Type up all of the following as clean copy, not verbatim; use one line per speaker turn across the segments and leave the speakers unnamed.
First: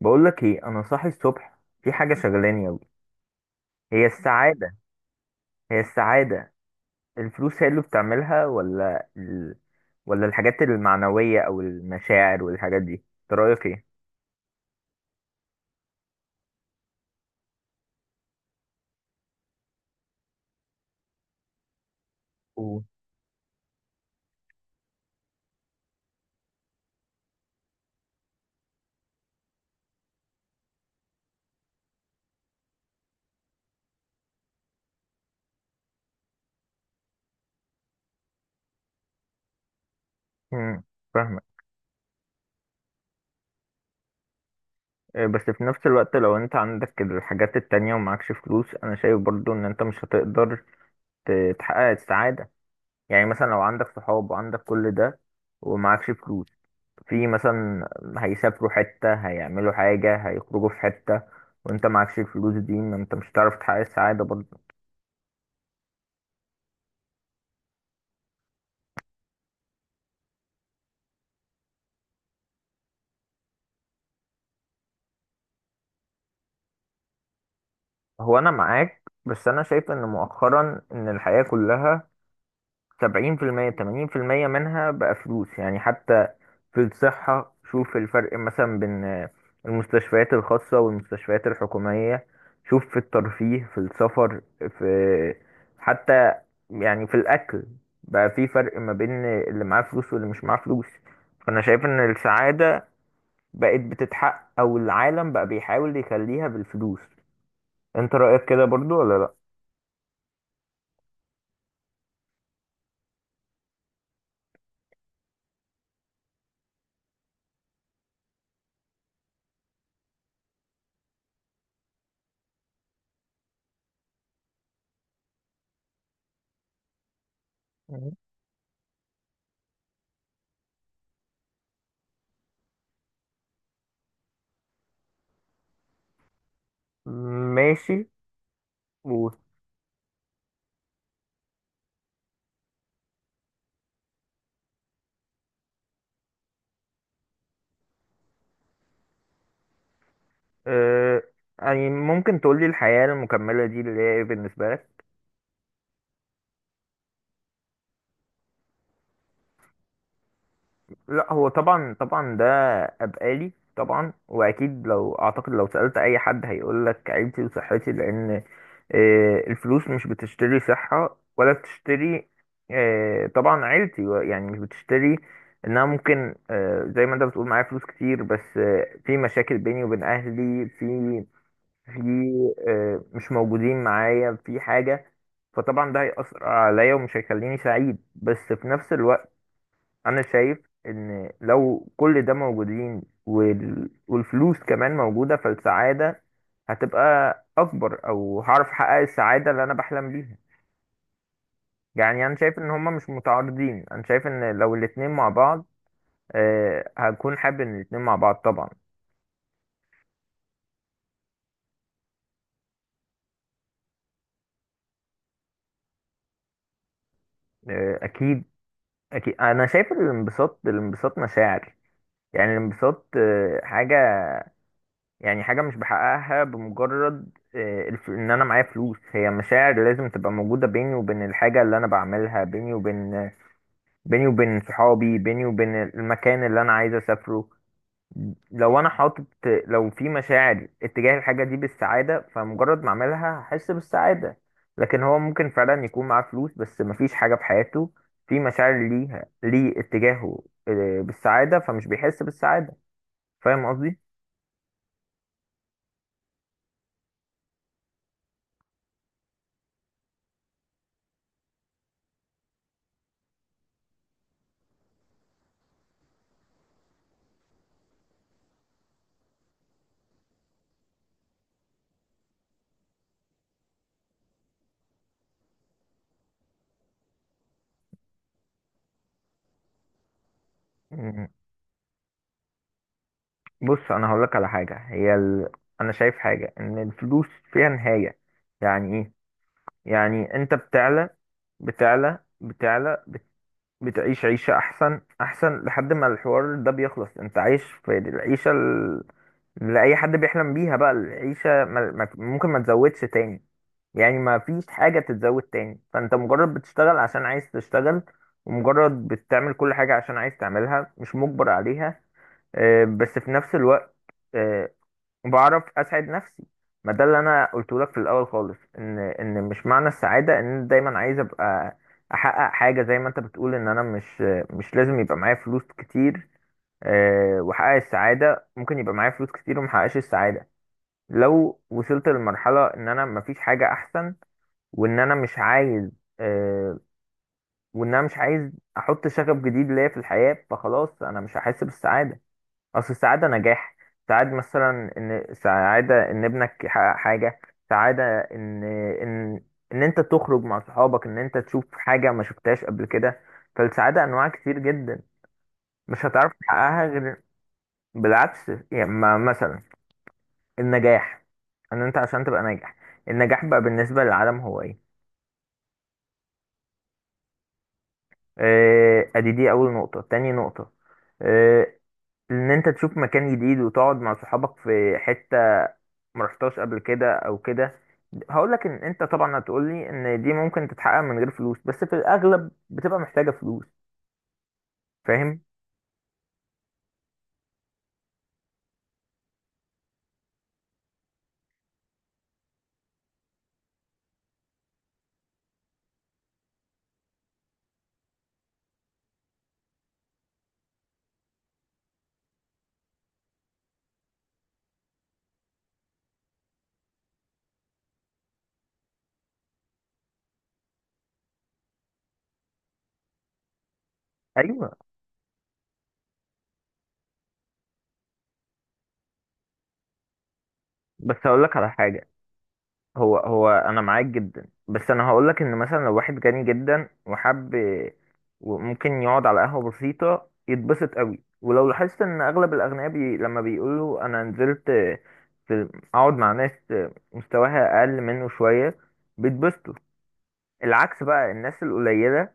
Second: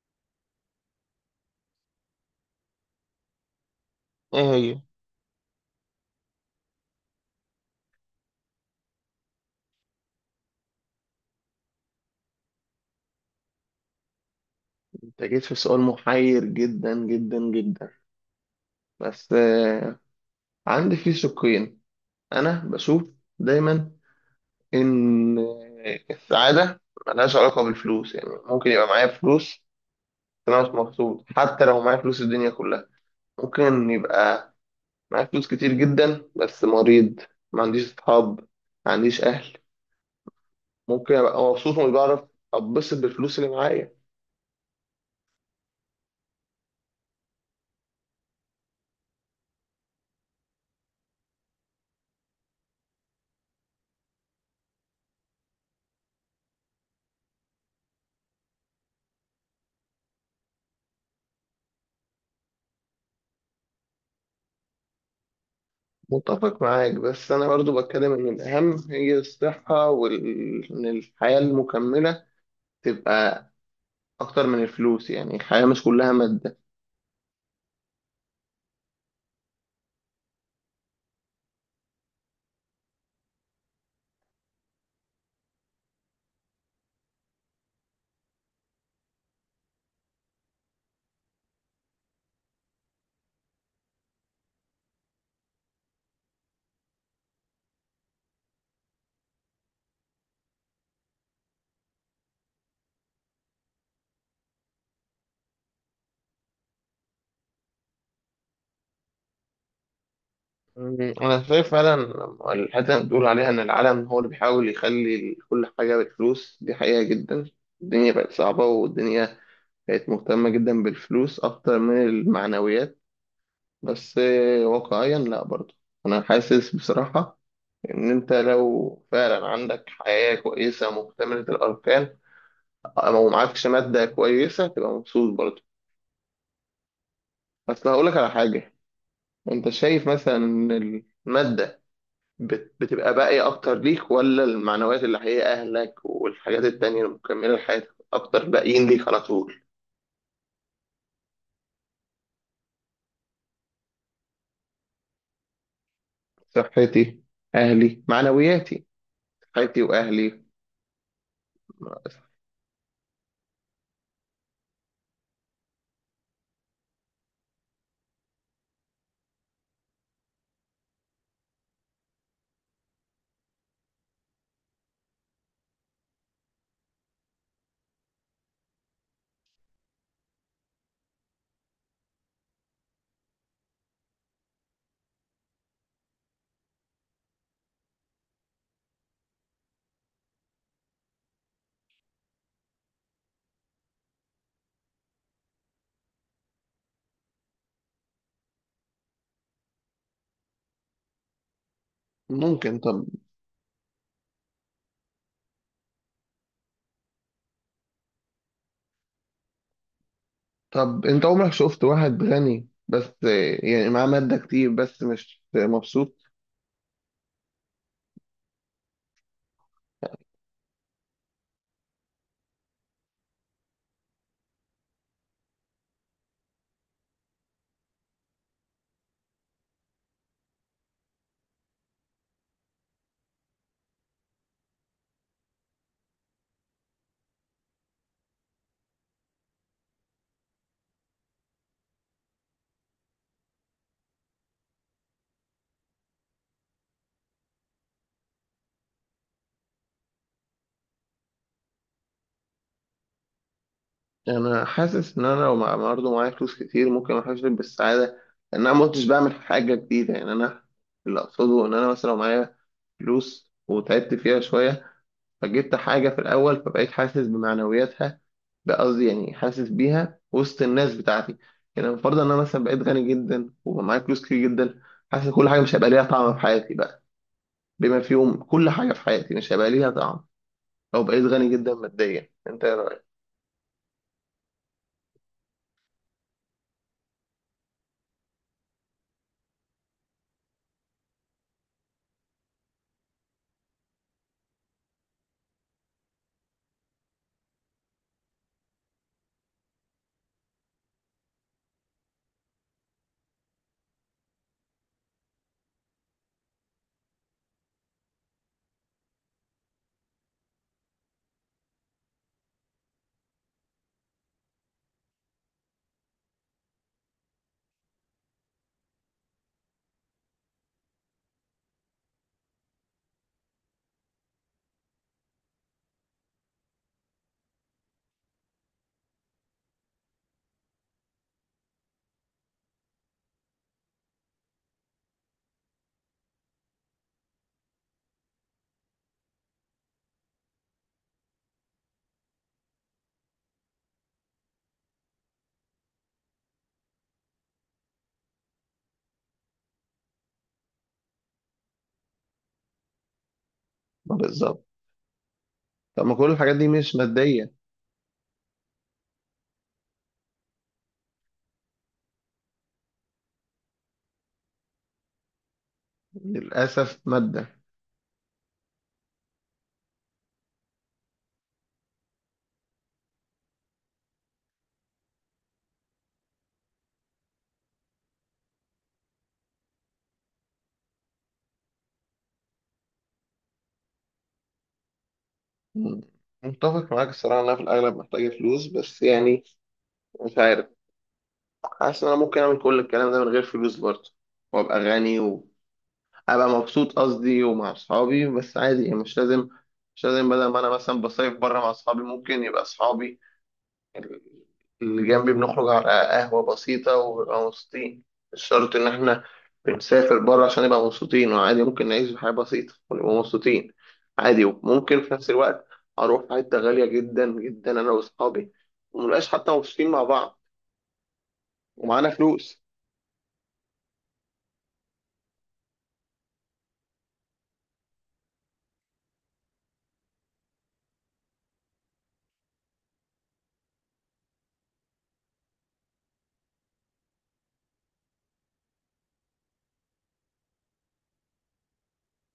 بقول لك ايه، انا صاحي الصبح في حاجه شغلاني قوي. هي
ايه
السعاده.
هي؟
هي السعاده. الفلوس هي اللي بتعملها ولا ولا الحاجات المعنويه او المشاعر والحاجات دي؟ انت رايك ايه؟
انت جيت في سؤال محير جدا جدا جدا. بس عندي فيه شقين. انا
و-
بشوف دايما ان السعادة ملهاش علاقة بالفلوس. يعني ممكن يبقى معايا فلوس بس انا مش مبسوط، حتى لو معايا فلوس الدنيا كلها. ممكن يبقى معايا فلوس كتير جدا بس مريض، ما عنديش اصحاب، ما عنديش اهل.
امم.
ممكن ابقى
فاهمك.
مبسوط ومش بعرف اتبسط بالفلوس اللي معايا.
إيه، بس في نفس الوقت لو انت عندك الحاجات التانية ومعكش فلوس، انا شايف برضو ان انت مش هتقدر تحقق السعاده. يعني مثلا لو عندك صحاب وعندك كل ده ومعكش فلوس، في مثلا هيسافروا حتة، هيعملوا حاجة، هيخرجوا في حتة، وانت معكش الفلوس دي، ما انت مش هتعرف تحقق السعادة برضه.
متفق معاك، بس أنا برضو بتكلم إن الأهم هي الصحة، وإن الحياة المكملة تبقى أكتر من الفلوس. يعني الحياة مش كلها مادة.
هو انا معاك، بس انا شايف ان مؤخرا ان الحياة كلها 70% 80% منها بقى فلوس، يعني حتى في الصحة شوف الفرق مثلا بين المستشفيات الخاصة والمستشفيات الحكومية. شوف في الترفيه، في السفر، في، حتى يعني في الأكل، بقى في فرق ما بين اللي معاه فلوس واللي مش معاه فلوس. فأنا شايف إن السعادة بقت بتتحقق، أو العالم بقى بيحاول يخليها بالفلوس. أنت رأيك كده برضو ولا لأ؟
أنا شايف فعلا لما الحتة اللي بتقول عليها إن العالم هو اللي بيحاول يخلي كل حاجة بالفلوس، دي حقيقة جدا. الدنيا بقت صعبة، والدنيا بقت مهتمة جدا بالفلوس أكتر من المعنويات. بس واقعيا لأ برضو. أنا حاسس بصراحة إن أنت لو فعلا عندك حياة كويسة مكتملة الأركان، لو معكش مادة كويسة تبقى مبسوط برضه. بس هقول
ماشي.
لك على حاجة،
و...
انت شايف مثلا ان المادة بتبقى باقية اكتر ليك، ولا المعنويات اللي هي اهلك والحاجات التانية المكملة لحياتك اكتر باقيين ليك على طول؟
آه... يعني ممكن تقولي الحياة المكملة دي اللي هي إيه بالنسبة لك؟
صحتي، اهلي، معنوياتي. صحتي واهلي.
لا هو طبعا طبعا ده ابقالي طبعا، واكيد لو اعتقد لو سألت اي حد هيقول لك عيلتي وصحتي، لان الفلوس مش بتشتري صحة ولا بتشتري، طبعا عيلتي يعني مش بتشتري. انها ممكن زي ما انت بتقول، معايا فلوس كتير بس في مشاكل بيني وبين اهلي، في، في، مش موجودين معايا في حاجة، فطبعا ده هيأثر عليا ومش هيخليني سعيد. بس في نفس الوقت انا شايف ان لو كل ده موجودين والفلوس كمان موجودة، فالسعادة هتبقى اكبر، او هعرف احقق السعادة اللي انا بحلم بيها. يعني انا شايف ان
ممكن.
هما
طب.
مش متعارضين، انا شايف ان لو الاتنين مع بعض، أه هكون حابب ان الاتنين مع بعض طبعا.
طب انت عمرك شفت واحد غني بس، يعني معاه مادة كتير بس مش مبسوط؟
أه اكيد. اكيد انا شايف الانبساط. الانبساط مشاعر، يعني الانبساط أه حاجة، يعني حاجة مش بحققها بمجرد ان انا معايا فلوس. هي مشاعر لازم تبقى موجودة بيني وبين الحاجة اللي انا بعملها، بيني وبين، بيني وبين صحابي، بيني وبين المكان اللي انا عايز اسافره. لو انا حاطط، لو في مشاعر اتجاه الحاجة دي بالسعادة، فمجرد ما اعملها هحس بالسعادة. لكن هو ممكن فعلا يكون معاه فلوس بس مفيش حاجة في حياته، في مشاعر ليها اتجاهه بالسعادة، فمش بيحس بالسعادة. فاهم قصدي؟
انا حاسس ان انا لو برضه معايا فلوس كتير ممكن احس بالسعاده، لان انا ما كنتش بعمل حاجه جديده. يعني انا اللي اقصده ان انا مثلا لو معايا فلوس وتعبت فيها شويه، فجبت حاجه في الاول، فبقيت حاسس بمعنوياتها. بقصدي يعني حاسس بيها وسط الناس بتاعتي. يعني المفروض ان انا مثلا بقيت غني جدا وبقى معايا فلوس كتير جدا، حاسس كل حاجه مش هيبقى ليها طعم في حياتي بقى. بما فيهم كل حاجه في حياتي مش هيبقى ليها طعم لو بقيت غني جدا ماديا. انت ايه رايك؟
بص انا هقول لك على حاجه. هي انا شايف حاجه ان الفلوس فيها نهايه. يعني ايه؟ يعني انت بتعلى، بتعلى، بتعيش عيشه احسن احسن لحد ما الحوار ده بيخلص. انت عايش في العيشه اللي اي حد بيحلم بيها، بقى العيشه ما... ما... ممكن ما تزودش تاني، يعني ما فيش حاجه تتزود تاني، فانت مجرد بتشتغل عشان عايز تشتغل، ومجرد بتعمل كل حاجه عشان عايز تعملها، مش مجبر عليها. بس في نفس الوقت آه، وبعرف اسعد نفسي. ما ده اللي انا قلته لك في الاول خالص، ان مش معنى السعاده ان أنا دايما عايز ابقى احقق حاجه. زي ما انت بتقول، ان انا مش، مش لازم يبقى معايا فلوس كتير واحقق السعاده. ممكن يبقى معايا فلوس كتير ومحققش السعاده، لو وصلت لمرحله ان انا مفيش حاجه احسن، وان انا مش عايز آه، وان انا مش عايز احط شغف جديد ليا في الحياه، فخلاص انا مش هحس بالسعاده. اصل السعاده نجاح. سعاد مثلا، ان سعاده ان ابنك يحقق حاجه، سعاده ان، ان، ان انت تخرج مع صحابك، ان انت تشوف حاجه ما شفتهاش قبل كده. فالسعاده انواع كتير
بالظبط.
جدا،
طب
مش
ما كل
هتعرف
الحاجات دي
تحققها
مش
غير.
ماديه.
بالعكس، يعني مثلا النجاح، ان انت عشان تبقى ناجح، النجاح بقى بالنسبه للعالم هو ايه؟
للأسف مادة.
ادي دي اول نقطه. تاني نقطه، آه، ان انت تشوف مكان جديد وتقعد مع صحابك في حته ما رحتهاش قبل كده او كده. هقول لك ان انت طبعا هتقول لي ان دي ممكن تتحقق من غير فلوس، بس في الاغلب بتبقى محتاجه فلوس. فاهم؟
مم. متفق معاك الصراحة إن أنا في الأغلب محتاجة فلوس، بس يعني مش عارف. حاسس إن أنا ممكن أعمل كل الكلام ده من غير فلوس برضه، وأبقى غني، وأبقى مبسوط قصدي ومع أصحابي. بس عادي يعني مش لازم بدل ما أنا مثلا بصيف بره مع أصحابي، ممكن يبقى أصحابي اللي جنبي بنخرج على قهوة بسيطة ونبقى مبسوطين. مش شرط إن إحنا بنسافر بره عشان نبقى مبسوطين. وعادي ممكن نعيش حياة بسيطة ونبقى مبسوطين. عادي.
ايوه.
وممكن في نفس الوقت أروح في حتة غالية جدا جدا أنا وأصحابي، ومنبقاش حتى مبسوطين مع بعض
بس هقول لك على حاجه.
ومعانا فلوس.
هو انا معاك جدا، بس انا هقول لك ان مثلا لو واحد غني جدا وحب، وممكن يقعد على قهوه بسيطه يتبسط قوي. ولو لاحظت ان اغلب الاغنياء لما بيقولوا انا نزلت في، اقعد مع ناس مستواها اقل منه شويه، بيتبسطوا. العكس بقى الناس القليلة،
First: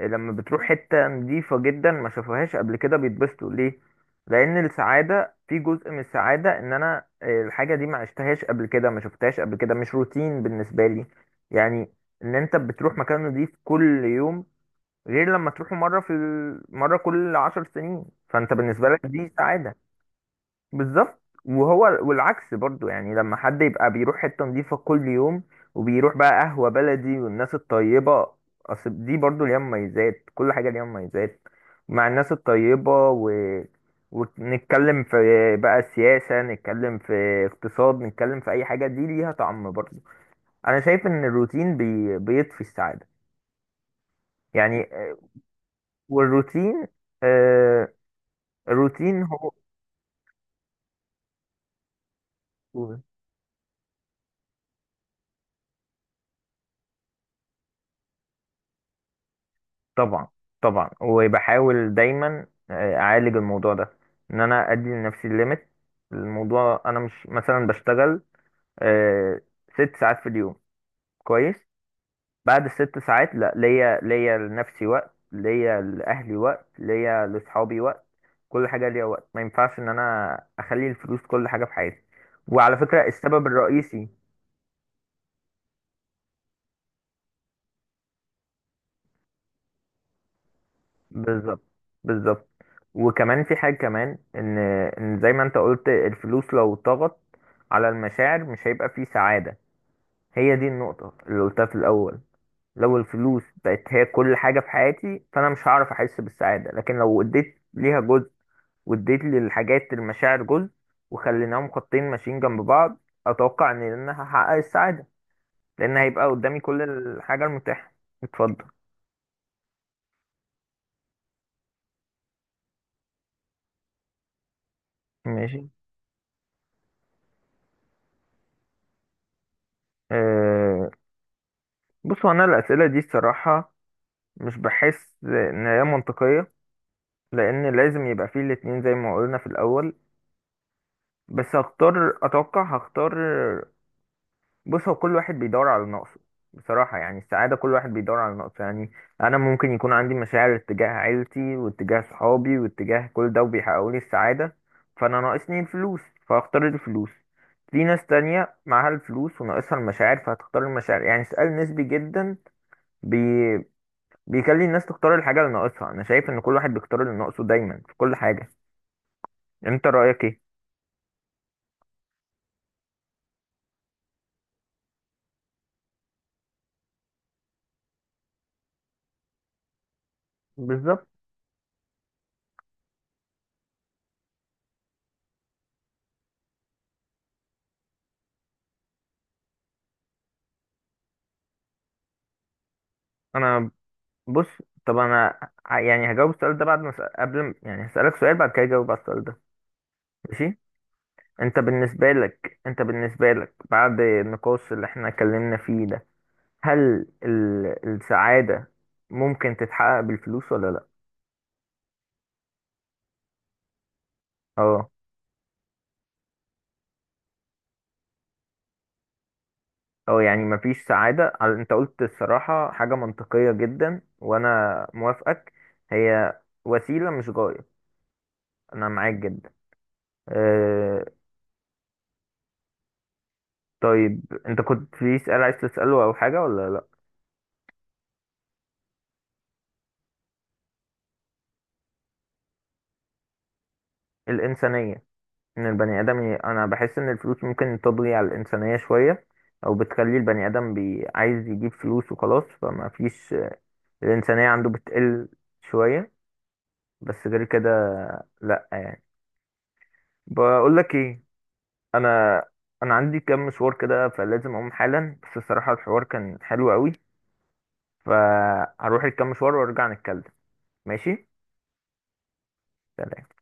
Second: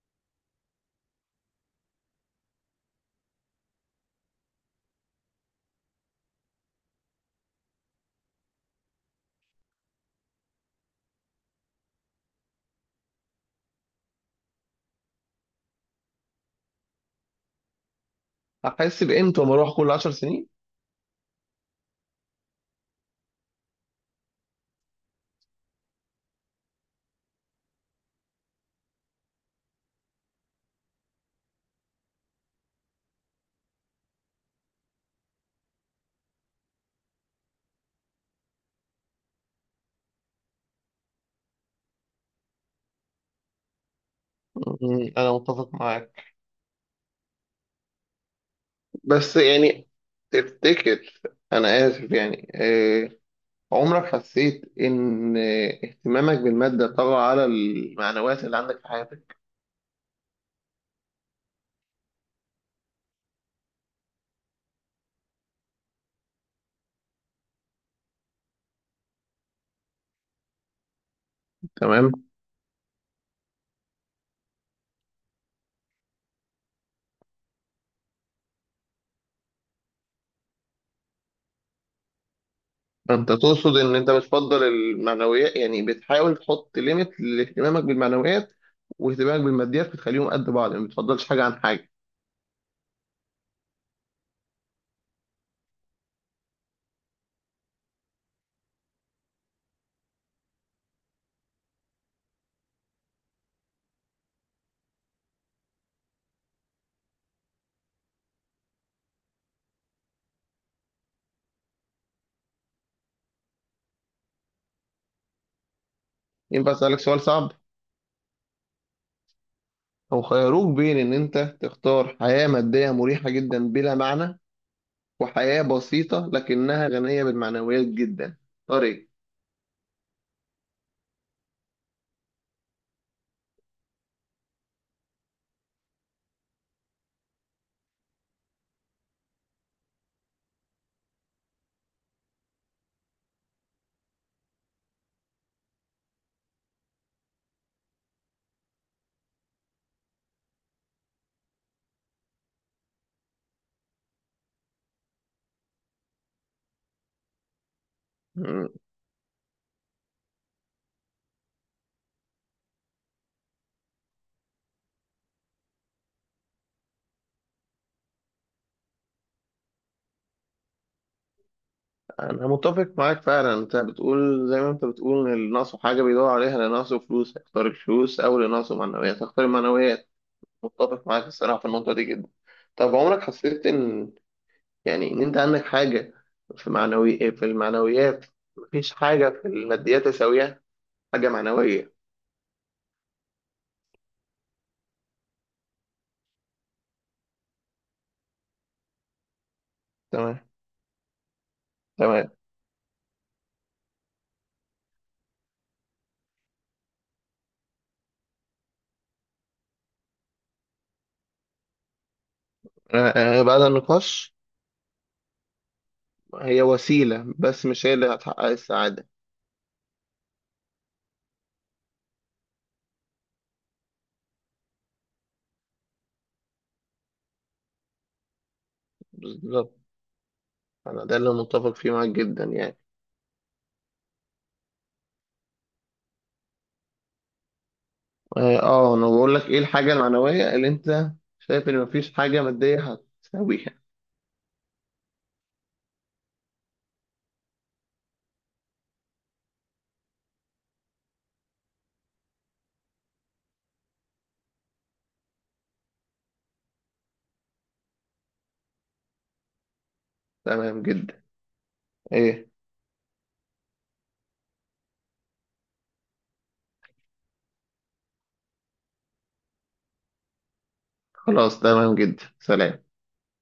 لما بتروح حتة نظيفة جدا ما شافوهاش قبل كده بيتبسطوا. ليه؟ لأن السعادة في، جزء من السعادة إن أنا الحاجة دي ما عشتهاش قبل كده، ما شفتهاش قبل كده، مش روتين بالنسبة لي. يعني إن أنت بتروح مكان نظيف كل يوم، غير لما تروحه مرة في مرة كل 10 سنين. فأنت بالنسبة
هحس
لك دي
بقيمته لما أروح
سعادة.
كل 10 سنين.
بالظبط. وهو والعكس برضو، يعني لما حد يبقى بيروح حتة نظيفة كل يوم، وبيروح بقى قهوة بلدي والناس الطيبة، أصل دي برضو ليها مميزات، كل حاجة ليها مميزات. مع الناس الطيبة ونتكلم في، بقى سياسة، نتكلم في اقتصاد، نتكلم في أي حاجة، دي ليها طعم برضو. أنا شايف إن الروتين بيطفي السعادة، يعني
أنا متفق معاك.
والروتين آه، الروتين
بس
هو،
يعني تفتكر، أنا آسف يعني، عمرك حسيت إن اهتمامك بالمادة طغى على المعنويات اللي عندك في حياتك؟
طبعا. طبعا وبحاول دايما اعالج الموضوع ده، ان انا ادي لنفسي الليميت. الموضوع، انا مش مثلا بشتغل آه، 6 ساعات في اليوم، كويس،
تمام؟
بعد ال6 ساعات لا، ليا، ليا لنفسي وقت، ليا لاهلي وقت، ليا لاصحابي وقت، كل حاجه ليا وقت. ما ينفعش ان انا اخلي الفلوس كل حاجه في حياتي. وعلى فكره
فأنت
السبب
تقصد إن
الرئيسي،
أنت بتفضل المعنويات؟ يعني بتحاول تحط ليميت لاهتمامك بالمعنويات واهتمامك بالماديات، بتخليهم قد بعض يعني ما بتفضلش حاجة عن
بالظبط.
حاجة.
بالظبط. وكمان في حاجة كمان، ان زي ما انت قلت، الفلوس لو طغت على المشاعر مش هيبقى في سعادة. هي دي النقطة اللي قلتها في الأول. لو الفلوس بقت هي كل حاجة في حياتي، فأنا مش هعرف أحس بالسعادة. لكن لو اديت ليها جزء، واديت للحاجات المشاعر جزء، وخليناهم خطين ماشيين جنب بعض، أتوقع إن أنا هحقق السعادة، لأن هيبقى قدامي
ينفع
كل
أسألك سؤال
الحاجة
صعب؟
المتاحة. اتفضل.
لو خيروك بين إن أنت تختار حياة مادية مريحة جدا بلا معنى، وحياة
ماشي.
بسيطة لكنها غنية بالمعنويات جدا، اختار إيه؟
أه. بصوا، أنا الأسئلة دي الصراحة مش بحس ان هي منطقية، لان لازم يبقى فيه الاتنين زي ما قلنا في الاول. بس هختار، اتوقع هختار، بص هو كل واحد بيدور على نقصه بصراحة. يعني السعادة كل واحد بيدور على نقصه، يعني انا ممكن يكون عندي مشاعر اتجاه عيلتي واتجاه صحابي واتجاه كل ده، وبيحققوا لي السعادة، فانا ناقصني الفلوس، فهختار الفلوس. في ناس تانية معاها الفلوس وناقصها المشاعر، فهتختار المشاعر. يعني سؤال نسبي جدا، بيخلي الناس تختار الحاجة اللي ناقصها. أنا شايف إن كل واحد بيختار اللي ناقصه دايما في كل حاجة. أنت رأيك إيه؟
انا متفق معاك فعلا. انت بتقول، زي ما انت بتقول، ان اللي ناقصه حاجه بيدور عليها. اللي ناقصه فلوس هيختار الفلوس، او اللي ناقصه معنويات هيختار المعنويات. متفق
بالظبط.
معاك الصراحه في النقطه دي جدا. طب عمرك حسيت ان، يعني ان انت عندك حاجه في معنوي، في المعنويات، مفيش حاجه في الماديات تساويها؟ حاجه معنويه.
أنا، بص، طب أنا يعني هجاوب السؤال ده بعد ما أسأل- قبل ما- يعني هسألك سؤال بعد كده أجاوب على السؤال ده.
تمام.
ماشي؟ أنت بالنسبة
تمام.
لك، أنت بالنسبة لك بعد النقاش اللي إحنا اتكلمنا فيه ده، هل السعادة ممكن تتحقق بالفلوس ولا لأ؟
آه، بعد النقاش،
أه.
هي وسيله بس مش هي اللي هتحقق السعاده.
او يعني مفيش سعادة انت قلت الصراحة حاجة منطقية جدا وانا موافقك. هي وسيلة مش غاية. انا معاك جدا.
بالظبط.
أه.
انا ده اللي متفق فيه معاك جدا يعني.
طيب انت كنت في سؤال عايز تسأله او حاجة ولا لا؟
اه انا بقول لك ايه الحاجة المعنوية اللي انت شايف ان مفيش حاجة مادية هتساويها؟
الانسانية. ان البني ادم انا بحس ان الفلوس ممكن تضغي على الانسانية شوية، او بتخلي البني ادم عايز يجيب فلوس وخلاص، فما فيش، الانسانية عنده بتقل شوية. بس غير كده لا، يعني. بقول
تمام
لك ايه،
جدا.
انا
ايه.
انا عندي كام مشوار كده فلازم اقوم حالا. بس الصراحة الحوار كان حلو قوي، فهروح الكام مشوار وارجع نتكلم. ماشي.
خلاص تمام جدا، سلام.
سلام.